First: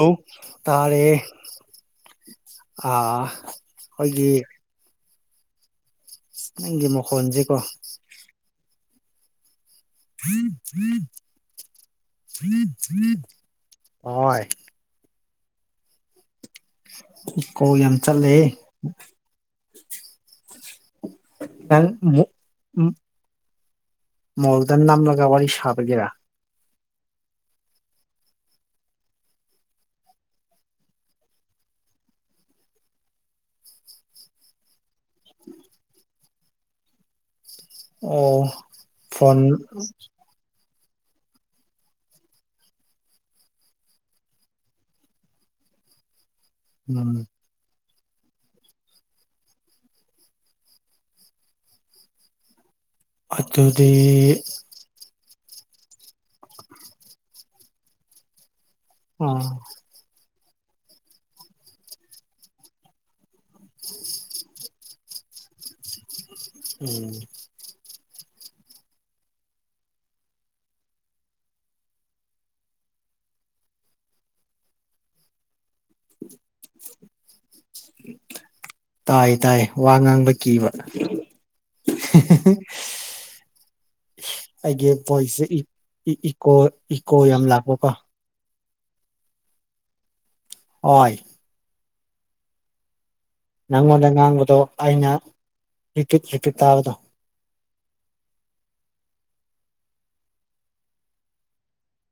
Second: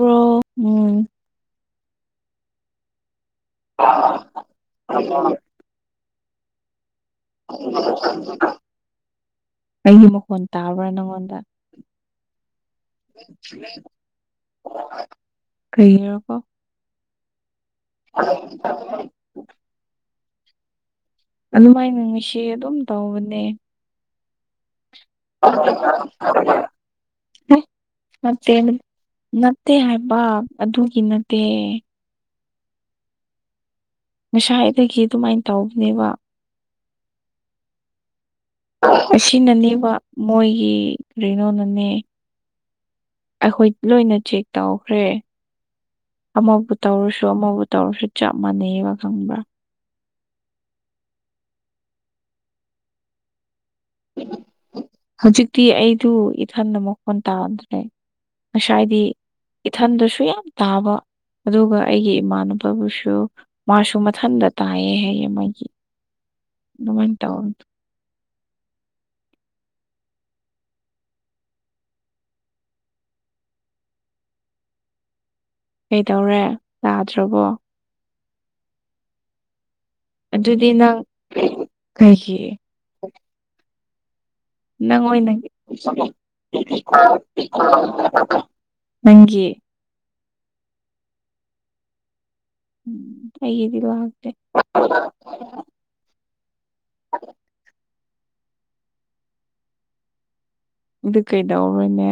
ꯑꯣ ꯎꯝ ꯇꯥꯔꯦ ꯑ ꯑꯩꯈꯣꯏꯒꯤ [unintelligible] ꯅꯪꯒꯤ ꯃꯈꯣꯟꯖꯦ ꯑꯩꯒꯤ ꯃꯈꯣꯟ ꯇꯥꯕ꯭ꯔꯥ ꯅꯪꯉꯣꯟꯗ [inaudible] ꯑꯣꯠ ꯀꯩꯔꯀꯣ ꯀꯣ ꯌꯥꯝ ꯆꯠꯂꯦ [unintelligible] ꯅꯪ ꯑꯗꯨꯃꯥꯏꯅ ꯉꯁꯤ ꯑꯗꯨꯝ ꯇꯧꯕꯅꯦ ꯃꯣꯜꯗꯅ ꯅꯝꯂꯒꯦ ꯋꯥꯔꯤ ꯁꯥꯕꯒꯤꯔꯥ [inaudible] [unintelligible] ꯅꯠꯇꯦ ꯅꯠꯇꯦ ꯍꯥꯏꯕ ꯑꯗꯨꯒꯤ ꯅꯠꯇꯦ ꯉꯁꯥꯏꯗꯒꯤ ꯑꯗꯨꯃꯥꯏꯅ ꯇꯧꯕꯅꯦꯕ ꯑꯣ ꯐꯣꯟ ꯑꯁꯤꯅꯅꯦꯕ ꯃꯣꯏꯒꯤ ꯔꯤꯅꯣꯅꯅꯦ ꯑꯩꯈꯣꯏ ꯂꯣꯏꯅ ꯆꯦꯛ ꯇꯧꯈ꯭ꯔꯦ ꯑꯃꯕꯨ ꯎꯝ ꯇꯧꯔꯁꯨ ꯑꯃꯕꯨ ꯇꯧꯔꯁꯨ ꯆꯞ ꯃꯥꯟꯅꯩꯌꯦꯕ ꯈꯪꯕ꯭ꯔꯥ꯫ ꯑꯗꯨꯗꯤ ꯍꯧꯖꯤꯛꯇꯤ ꯑꯩꯗꯨ ꯏꯊꯟꯗ ꯃꯣꯈꯣꯟ ꯇꯥꯗ꯭ꯔꯦ ꯉꯁꯥꯏꯗꯤ ꯑꯥ ꯏꯊꯟꯗꯁꯨ ꯌꯥꯝ ꯇꯥꯕ ꯑꯗꯨꯒ ꯑꯩꯒꯤ ꯏꯃꯥꯟꯅꯕꯕꯨꯁꯨ ꯃꯥꯁꯨ ꯃꯊꯟꯇ ꯇꯥꯏꯌꯦ ꯍꯥꯏꯌꯦ ꯍꯥꯏꯌꯦ ꯃꯣꯏꯒꯤ ꯑꯗꯨꯃꯥꯏ ꯎꯝ ꯇꯧꯔꯝ ꯀꯩꯗꯧꯔꯦ ꯌꯥꯗ꯭ꯔꯕꯣ? ꯇꯥꯏ ꯇꯥꯏ ꯋꯥ ꯉꯥꯡꯕ ꯑꯗꯨꯗꯤ ꯀꯤꯕ ꯅꯪ ꯀꯩꯒꯤ [unintelligible] ꯅꯪ ꯅꯪ ꯚꯣꯏꯁꯁꯦ ꯏꯀꯣ ꯏꯀꯣ ꯌꯥꯝ ꯂꯥꯛꯄꯀꯣ ꯅꯪꯒꯤ ꯍꯣꯏ ꯎꯝ ꯇꯩ ꯅꯉꯣꯟꯗ ꯉꯥꯡꯕꯗꯣ ꯑꯩꯅ ꯍꯤꯛꯀꯠ ꯍꯤꯛꯀꯠ ꯇꯥꯕꯗꯣ ꯑꯗꯨ ꯀꯩꯗꯧꯔꯣꯏꯅꯦ꯫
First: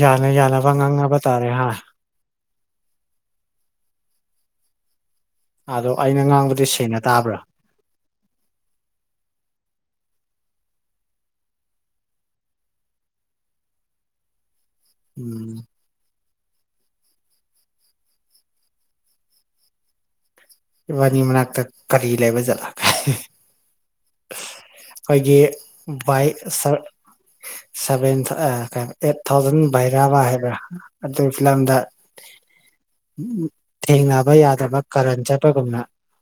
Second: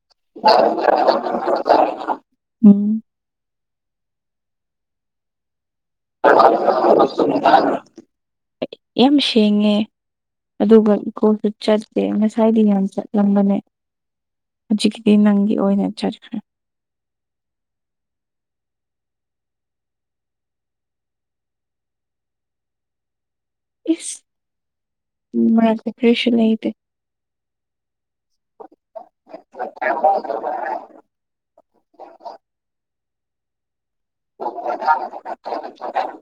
ꯌꯥꯅ ꯌꯥꯅꯕ ꯉꯥꯡꯅꯕ ꯇꯥꯔꯦ ꯍꯥ [inaudible] ꯎꯝ ꯑꯗꯣ ꯑꯩꯅ ꯉꯥꯡꯕꯗꯤ ꯁꯦꯡꯅ ꯇꯥꯕ꯭ꯔꯥ [inaudible] ꯌꯥꯝ ꯁꯦꯉꯦ ꯑꯗꯨꯒ ꯏꯀꯣꯁꯨ ꯆꯠꯇꯦ ꯉꯁꯥꯏꯗꯤ ꯌꯥꯝ ꯆꯠꯂꯝꯕꯅꯦ ꯍꯧꯖꯤꯛꯀꯤꯗꯤ ꯅꯪꯒꯤ ꯎꯝ ꯑꯣꯏꯅꯆꯠꯈ꯭ꯔꯦ ꯏꯕꯥꯅꯤ ꯃꯅꯥꯛꯇ ꯀꯔꯤ ꯂꯩꯕ ꯆꯠꯂ ꯏꯁ ꯑꯩꯈꯣꯏꯒꯤ ꯃꯔꯛꯇ ꯚꯏ ꯀꯔꯤꯁꯨ ꯂꯩꯇꯦ ꯁꯥꯔ ꯁꯚꯦꯟ ꯊ ꯀꯩꯅꯣ ꯑꯩꯠ ꯊꯥꯎꯖꯟ ꯕꯩꯔꯕ ꯍꯥꯏꯕ꯭ꯔꯥ ꯑꯗꯨ ꯐꯤꯂꯝꯗ ꯊꯦꯡꯅꯕ ꯌꯥꯗꯕ ꯀꯔꯟ ꯆꯠ ꯑꯩꯒꯨꯝꯅ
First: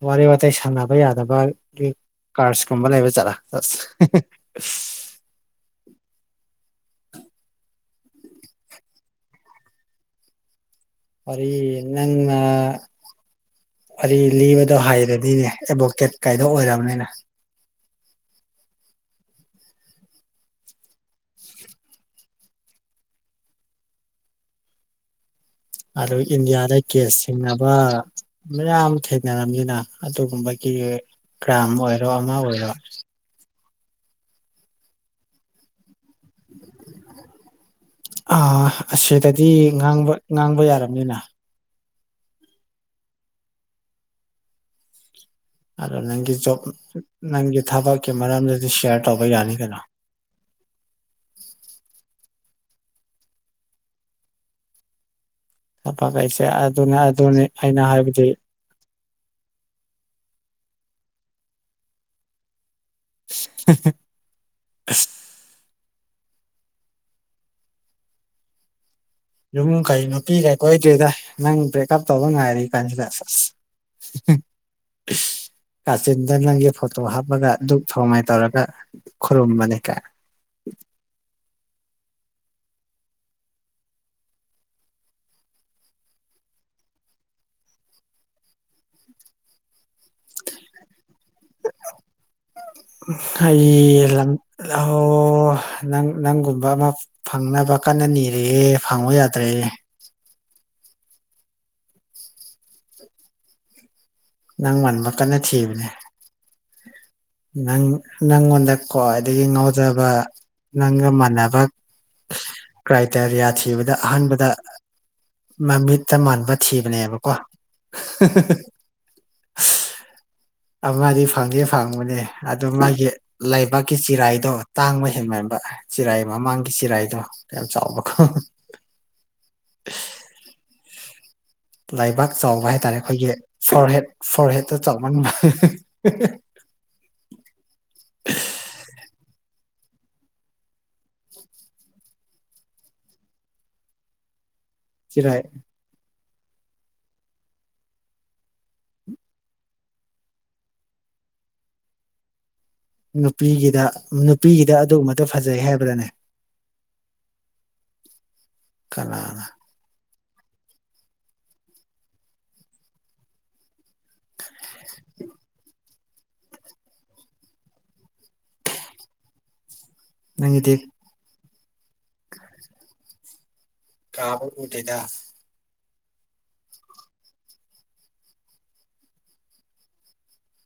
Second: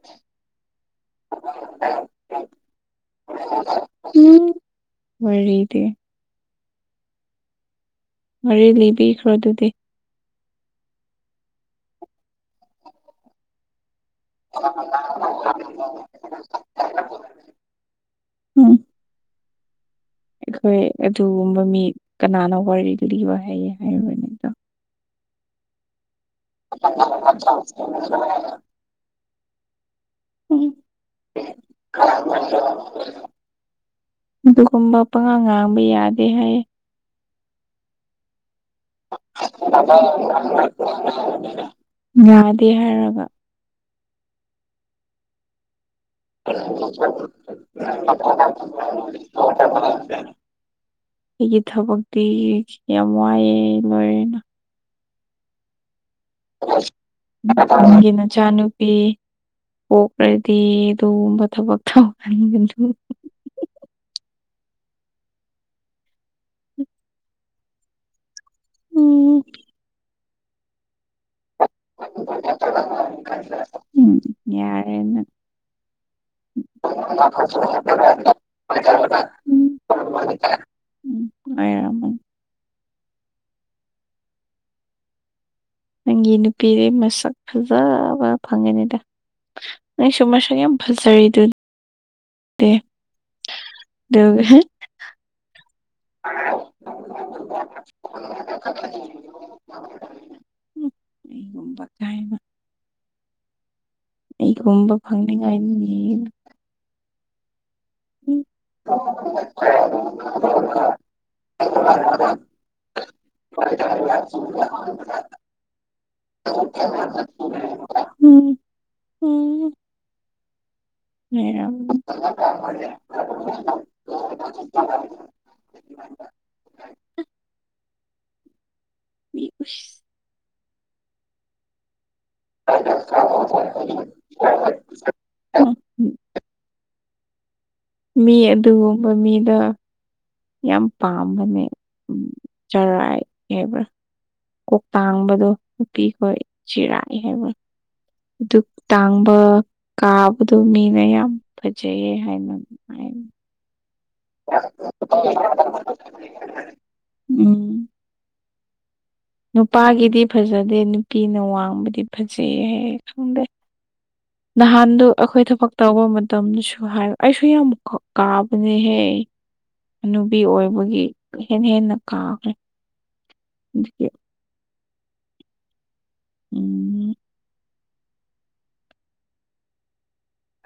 ꯋꯥꯔꯤ ꯋꯥꯇꯥꯏ ꯁꯥꯟꯅꯕ ꯌꯥꯗꯕꯒꯤ ꯀꯥꯔꯁ ꯀꯨꯝꯕ ꯂꯩꯕ ꯆꯂꯥ ꯑꯁ ꯎꯝ [unintelligible] ꯋꯥꯔꯤꯗꯤ ꯋꯥꯔꯤꯔꯤ ꯂꯤꯕꯤꯈ꯭ꯔꯣ ꯑꯗꯨꯗꯤ ꯐꯔꯤ ꯏꯟꯅ ꯋꯥꯔꯤ ꯂꯤꯕꯗꯣ ꯍꯥꯏꯔꯗꯤꯅꯦ ꯑꯦꯚꯣꯀꯦꯠ ꯀꯥꯏꯗꯣ ꯑꯣꯏꯔꯕꯅꯤꯅ ꯎꯝ ꯑꯩꯈꯣꯏ ꯑꯗꯨꯒꯨꯝꯕ ꯃꯤ ꯀꯅꯥꯅ ꯋꯥꯔꯤꯒꯕ ꯍꯥꯏꯌꯦ ꯍꯥꯏ ꯑꯗꯨ ꯏꯟꯗꯤꯌꯥꯗ ꯀꯦꯁ ꯆꯤꯡꯅꯕ ꯃꯌꯥꯝ ꯊꯦꯡꯅꯔꯝꯅꯤꯅ ꯑꯗꯨꯒꯨꯝꯕꯒꯤ ꯎꯝ ꯭ꯔꯥꯝ ꯑꯣꯏꯔꯣ ꯑꯃ ꯑꯣꯏꯔꯣ ꯑꯗꯨꯒꯨꯝꯕ ꯄꯉꯥꯡ ꯉꯥꯡꯕ ꯌꯥꯗꯦ ꯍꯥꯏꯌꯦ ꯑ ꯑꯁꯤꯗꯗꯤ ꯉꯥꯡꯕ ꯉꯥꯡꯕ ꯌꯥꯔꯕꯝꯅꯤꯅ ꯌꯥꯗꯦ ꯍꯥꯏꯔꯒ ꯑꯗꯣ ꯅꯪ ꯃꯔꯝꯗꯗꯤ ꯁꯤꯌꯥꯔ ꯇꯧꯕ ꯌꯥꯅꯤ ꯀꯩꯅꯣ [unintelligible] ꯑꯩꯒꯤ ꯊꯕꯛꯇꯤ ꯌꯥꯝ ꯋꯥꯏꯑꯦ ꯂꯣꯏꯔꯦꯅ ꯆꯐ ꯀꯥꯏꯁꯤ ꯒꯤ ꯃꯆꯥꯅꯨꯄꯤ ꯄꯣꯛꯈ꯭ꯔꯗꯤ ꯑꯗꯨꯒꯨꯝꯕ ꯊꯕꯛ ꯇꯧꯟ [unintelligible] ꯎ ꯌꯨꯝ ꯀꯩ ꯅꯨꯣꯄꯤꯤꯒꯦ ꯀꯣꯏꯗ꯭ꯔꯦꯗ ꯅꯪ ꯕ꯭ꯔꯦꯛ ꯇꯞ ꯇꯧꯕ ꯉꯥꯏꯔꯤ ꯀꯟꯁꯤꯗ ꯎꯝ [unintelligible] ꯌꯥꯔꯦꯅ ꯀꯥꯆꯤꯟꯗ ꯅꯪꯒꯤ ꯐꯣꯇꯣ ꯍꯥꯞꯄꯒ ꯗꯨꯛ ꯊꯣꯡꯉꯥꯏ ꯇꯧꯔꯒ ꯈꯔꯨꯝ ꯃꯅꯦ ꯀ ꯎꯝꯔꯝꯅꯤ ꯅꯪꯒꯤ ꯅꯨꯄꯤꯗꯩ ꯃꯁꯛ ꯐꯖꯕ ꯐꯪꯒꯅꯤꯗ ꯅ ꯁꯨꯃ ꯁꯒꯦ ꯖꯔꯤꯗꯨ [unintelligible] ꯑꯗꯨꯒ ꯅꯪ ꯅꯪꯒꯨꯝꯕ ꯑꯃ ꯐꯪꯅꯕ ꯀꯟꯅ ꯅꯤꯔꯦ ꯐꯪꯕ ꯌꯥꯗ꯭ꯔꯦꯌꯦꯦ ꯑꯩꯒꯨꯝꯕ ꯀꯥꯏꯅ ꯅꯪ ꯑꯩꯒꯨꯝꯕ ꯃꯥꯟꯕ ꯀꯟꯅ ꯊꯤꯕꯅꯦ ꯐꯪꯅꯤꯡꯉꯥꯏꯅꯤꯅ ꯅꯪ ꯅꯪꯉꯣꯟꯗ ꯈ꯭ꯋꯥꯏꯗꯒꯤ ꯉꯥꯎꯖꯕ ꯅꯪꯒ ꯃꯥꯟꯅꯕ ꯀ꯭ꯔꯥꯏꯇꯦꯔꯤꯌꯥ ꯊꯤꯕꯗ ꯑꯍꯥꯟꯕꯗ ꯃꯃꯤꯠꯇ ꯃꯥꯟꯕ ꯊꯤꯕꯅꯦꯕꯀꯣ ꯎꯝ [unintelligible] ꯎꯝ ꯑꯃꯗꯤ ꯐꯪꯗꯤ ꯂꯩꯔꯝꯃꯤ ꯐꯪꯕꯅꯦ ꯑꯗꯨ ꯃꯥꯒꯤ ꯂꯩꯕꯥꯛꯀꯤ ꯆꯤꯔꯥꯏꯗꯣ ꯇꯥꯡꯕ ꯍꯦꯟꯃꯟꯥꯟꯕ ꯆꯤꯔꯥꯏ ꯃꯃꯥꯡꯒꯤ ꯆꯤꯔꯥꯏꯗꯣ ꯌꯥꯝ ꯆꯥꯎꯕ ꯈꯣ [unintelligible] ꯂꯥꯏꯕꯥꯛ ꯆꯥꯎꯕ ꯍꯥꯏꯇꯥꯔꯦ ꯑꯩꯈꯣꯏꯒꯤ ꯐꯣꯔꯍꯦꯠ ꯐꯣꯍꯦꯠꯇꯨ ꯆꯥꯎꯃꯟꯕ ꯃꯤ ꯑꯗꯨꯒꯨꯝꯕ ꯃꯤꯗ ꯌꯥꯝ ꯄꯥꯝꯕꯅꯦ ꯆꯔꯥꯏ ꯍꯥꯏꯕ꯭ꯔꯥ ꯆꯤꯔꯥꯏ ꯀꯣꯛꯇꯥꯡꯕꯗꯣ ꯅꯨꯄꯤꯈꯣꯏ ꯆꯤꯔꯥꯏ ꯍꯥꯏꯕ ꯑꯗꯨ ꯇꯥꯡꯕ ꯀꯥꯕꯗ ꯃꯤꯅ ꯌꯥꯝ ꯐꯖꯩꯌꯦ ꯍꯥꯏꯅ ꯅꯨꯄꯤꯒꯤꯗ ꯅꯨꯄꯤꯒꯤꯗ ꯑꯗꯨꯒꯨꯝꯕꯗꯨꯣ ꯐꯖꯩ ꯍꯥꯏꯕꯗꯅꯦ ꯎꯝ ꯀꯅꯥꯅ? ꯅꯨꯄꯥꯒꯤꯗꯤ ꯐꯖꯗꯦ ꯅꯨꯄꯤꯅ ꯋꯥꯡꯕꯗꯤ ꯐꯖꯩ ꯍꯥꯏ ꯈꯪꯗꯦ ꯅꯍꯥꯟꯗꯨ ꯑꯩꯈꯣꯏ ꯊꯕꯛ ꯇꯧꯕ ꯃꯇꯝꯗꯁꯨ ꯍꯥꯏꯕꯥ ꯑꯩꯁꯨ ꯌꯥꯝ ꯀꯥꯕꯅꯦꯍꯦ ꯍꯥꯅꯨꯕꯤ ꯅꯪꯒꯤꯗꯤ ꯑꯣꯏꯕꯒꯤ ꯍꯦ ꯍꯦꯟꯅ ꯀꯥꯈ꯭ꯔꯦ ꯑꯗꯒꯤ ꯀꯥꯕ ꯎꯗꯦꯗ ꯎꯝ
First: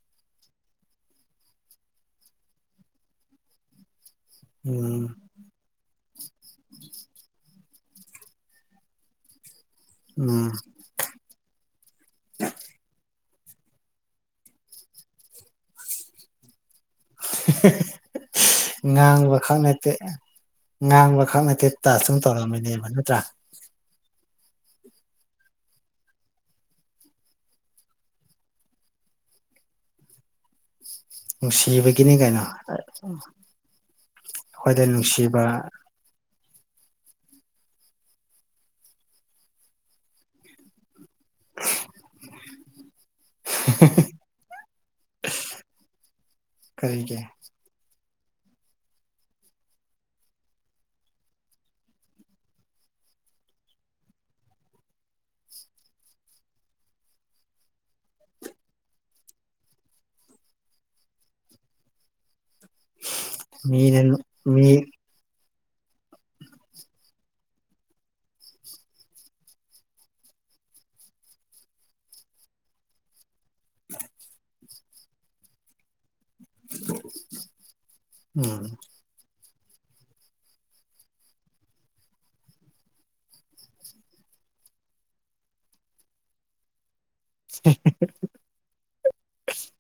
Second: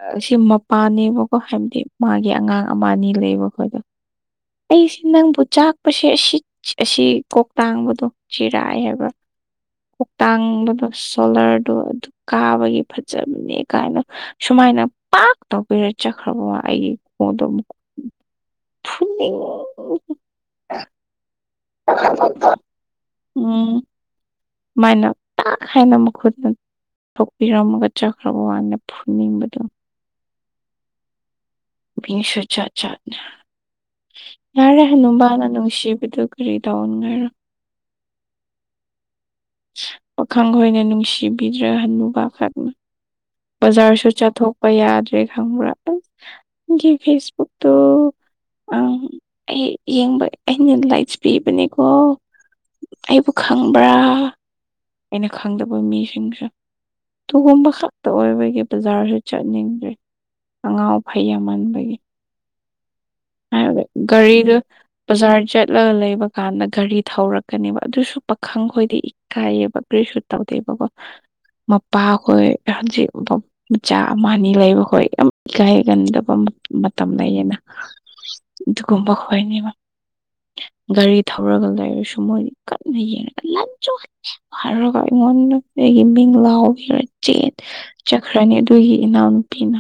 ꯑꯥꯁꯤ ꯃꯄꯥꯅꯦꯕꯀꯣ ꯍꯥꯏꯕꯗꯤ ꯃꯥꯒꯤ ꯑꯉꯥꯡ ꯑꯃ ꯑꯅꯤ ꯂꯩꯕ ꯈꯣꯏꯗꯣ ꯑꯩꯁꯦ ꯎꯝ ꯅꯪꯕꯨ ꯆꯥꯛꯄꯁꯦ ꯑꯁꯤ ꯑꯁꯤ ꯀꯣꯛꯇꯥꯡꯕꯗꯣ ꯆꯤꯔꯥꯏ ꯍꯥꯏꯕ꯭ꯔꯥ ꯎꯝ ꯀꯣꯛꯇꯥꯡꯕꯗꯣ ꯁꯣꯂ꯭ꯔꯗꯣ ꯑꯗꯨ ꯀꯥꯕꯒꯤ ꯐꯖꯕꯅꯦ ꯀꯥꯏꯅ ꯁꯨꯃꯥꯏꯅ ꯄꯥꯛ ꯇꯧꯕꯤꯔ ꯆꯠꯈ꯭ꯔꯕꯣ ꯑꯩꯒꯤ ꯈꯣꯡꯗꯣ ꯑꯃꯨꯛ [unintelligible] ꯉꯥꯡꯕ ꯐꯨꯅꯤꯡ ꯈꯛ ꯅꯠꯇꯦ ꯉꯥꯡꯕ ꯈꯛ ꯅꯠꯇꯦ ꯇꯁꯇꯨꯝ ꯇꯧꯔꯝꯃꯤꯅꯦꯕ ꯅꯠꯇ꯭ꯔꯥ ꯎꯝ ꯃꯥꯏꯅ ꯇ ꯍꯥꯏꯅ ꯃꯈꯨꯛꯨꯠꯅꯥ ꯄꯣꯛꯄꯤꯔꯝꯃꯒ ꯆꯠꯈ꯭ꯔꯕꯅ ꯐꯨꯅꯤꯡꯕꯗꯣ ꯅꯨꯡꯁꯤꯕꯒꯤꯅꯤ ꯃꯤꯁꯨ ꯀꯩꯅꯣ ꯌꯥꯔꯦ ꯑꯩꯈꯣꯏꯗ ꯅꯨꯡꯁꯤꯕ ꯑꯗꯨꯃꯥꯏꯅꯥ ꯅꯨꯡꯁꯤꯕꯗꯨ ꯀꯔꯤ ꯇꯧꯅꯤꯡꯉꯥꯏꯔꯣ ꯄꯥꯈꯪꯍꯣꯏꯅ ꯅꯨꯡꯁꯤꯕꯤꯗ꯭ꯔ ꯍꯅꯨꯕꯈꯛꯅ ꯕꯖꯥꯔꯁꯨ ꯆꯠꯊꯣꯛꯄ ꯌꯥꯗ꯭ꯔꯦ ꯈꯪꯕ꯭ꯔꯥ ꯑ ꯑꯩꯒꯤ ꯀꯔꯤꯒꯤ ꯐꯦꯁꯕꯨꯛ ꯇꯣ ꯑꯪ ꯑꯩ ꯌꯦꯡꯕ ꯑꯩꯅ ꯂꯥꯏꯀ꯭ꯁ ꯄꯤꯕꯅꯦꯀꯣ ꯑꯩꯕꯨ ꯈꯪꯕ꯭ꯔꯥ ꯑꯩꯅ ꯈꯪꯗꯕ ꯃꯤꯁꯤꯡꯁꯨ ꯇꯣꯝ ꯈꯛ ꯇ ꯑꯣꯏꯔꯕꯒꯤ ꯕꯖꯥꯔꯁꯨ ꯆꯠꯅꯤꯡꯗ꯭ꯔꯤ ꯑꯉꯥꯎ ꯑꯐꯩ ꯌꯥꯝ ꯃꯥꯟꯕꯒꯤ ꯍꯥꯏꯔꯒ ꯃꯤꯅ ꯒꯔꯤꯗꯨ ꯃꯤ ꯕꯖꯥꯔ ꯆꯠꯂꯒ ꯂꯩꯕ ꯀꯥꯟꯗ ꯒꯥꯔꯤ ꯊꯧꯔꯛꯀꯅꯦꯕ ꯑꯗꯨꯁꯨ ꯄꯥꯈꯪ ꯈꯣꯏꯗꯤ ꯏꯀꯥꯏꯌꯦꯕ ꯀꯔꯤꯁꯨ ꯇꯧꯗꯦꯕꯀꯣ ꯃꯄꯥ ꯍꯣꯏ ꯍꯧꯖꯤꯛ ꯃꯆꯥ ꯑꯃ ꯑꯅꯤ ꯂꯩꯕꯈꯣꯏ ꯌꯥꯝ ꯏꯀꯥꯏꯒꯟꯗꯕ ꯃ ꯃꯇꯝ ꯂꯩꯌꯦꯅ ꯎꯝ ꯗꯨꯒꯨꯝꯕ ꯍꯣꯏꯅꯦꯕ ꯒꯥꯔꯤ ꯊꯧꯔꯒ ꯂꯩꯔꯁꯨ ꯃꯣꯏꯗꯤ ꯀꯟꯅ ꯌꯦꯡꯉꯥ ꯂꯟꯆꯣ ꯍꯥꯏꯔꯨꯔꯒꯥ ꯑꯩꯉꯣꯟꯗꯥ ꯑꯩꯒꯤ ꯃꯤꯡ ꯂꯥꯎꯕꯤꯔꯒꯥ ꯆꯦꯟ ꯆꯛ ꯈ꯭ꯔꯅꯤ ꯑꯗꯨꯒꯤ ꯏꯅꯥꯎꯅꯨꯄꯤꯅ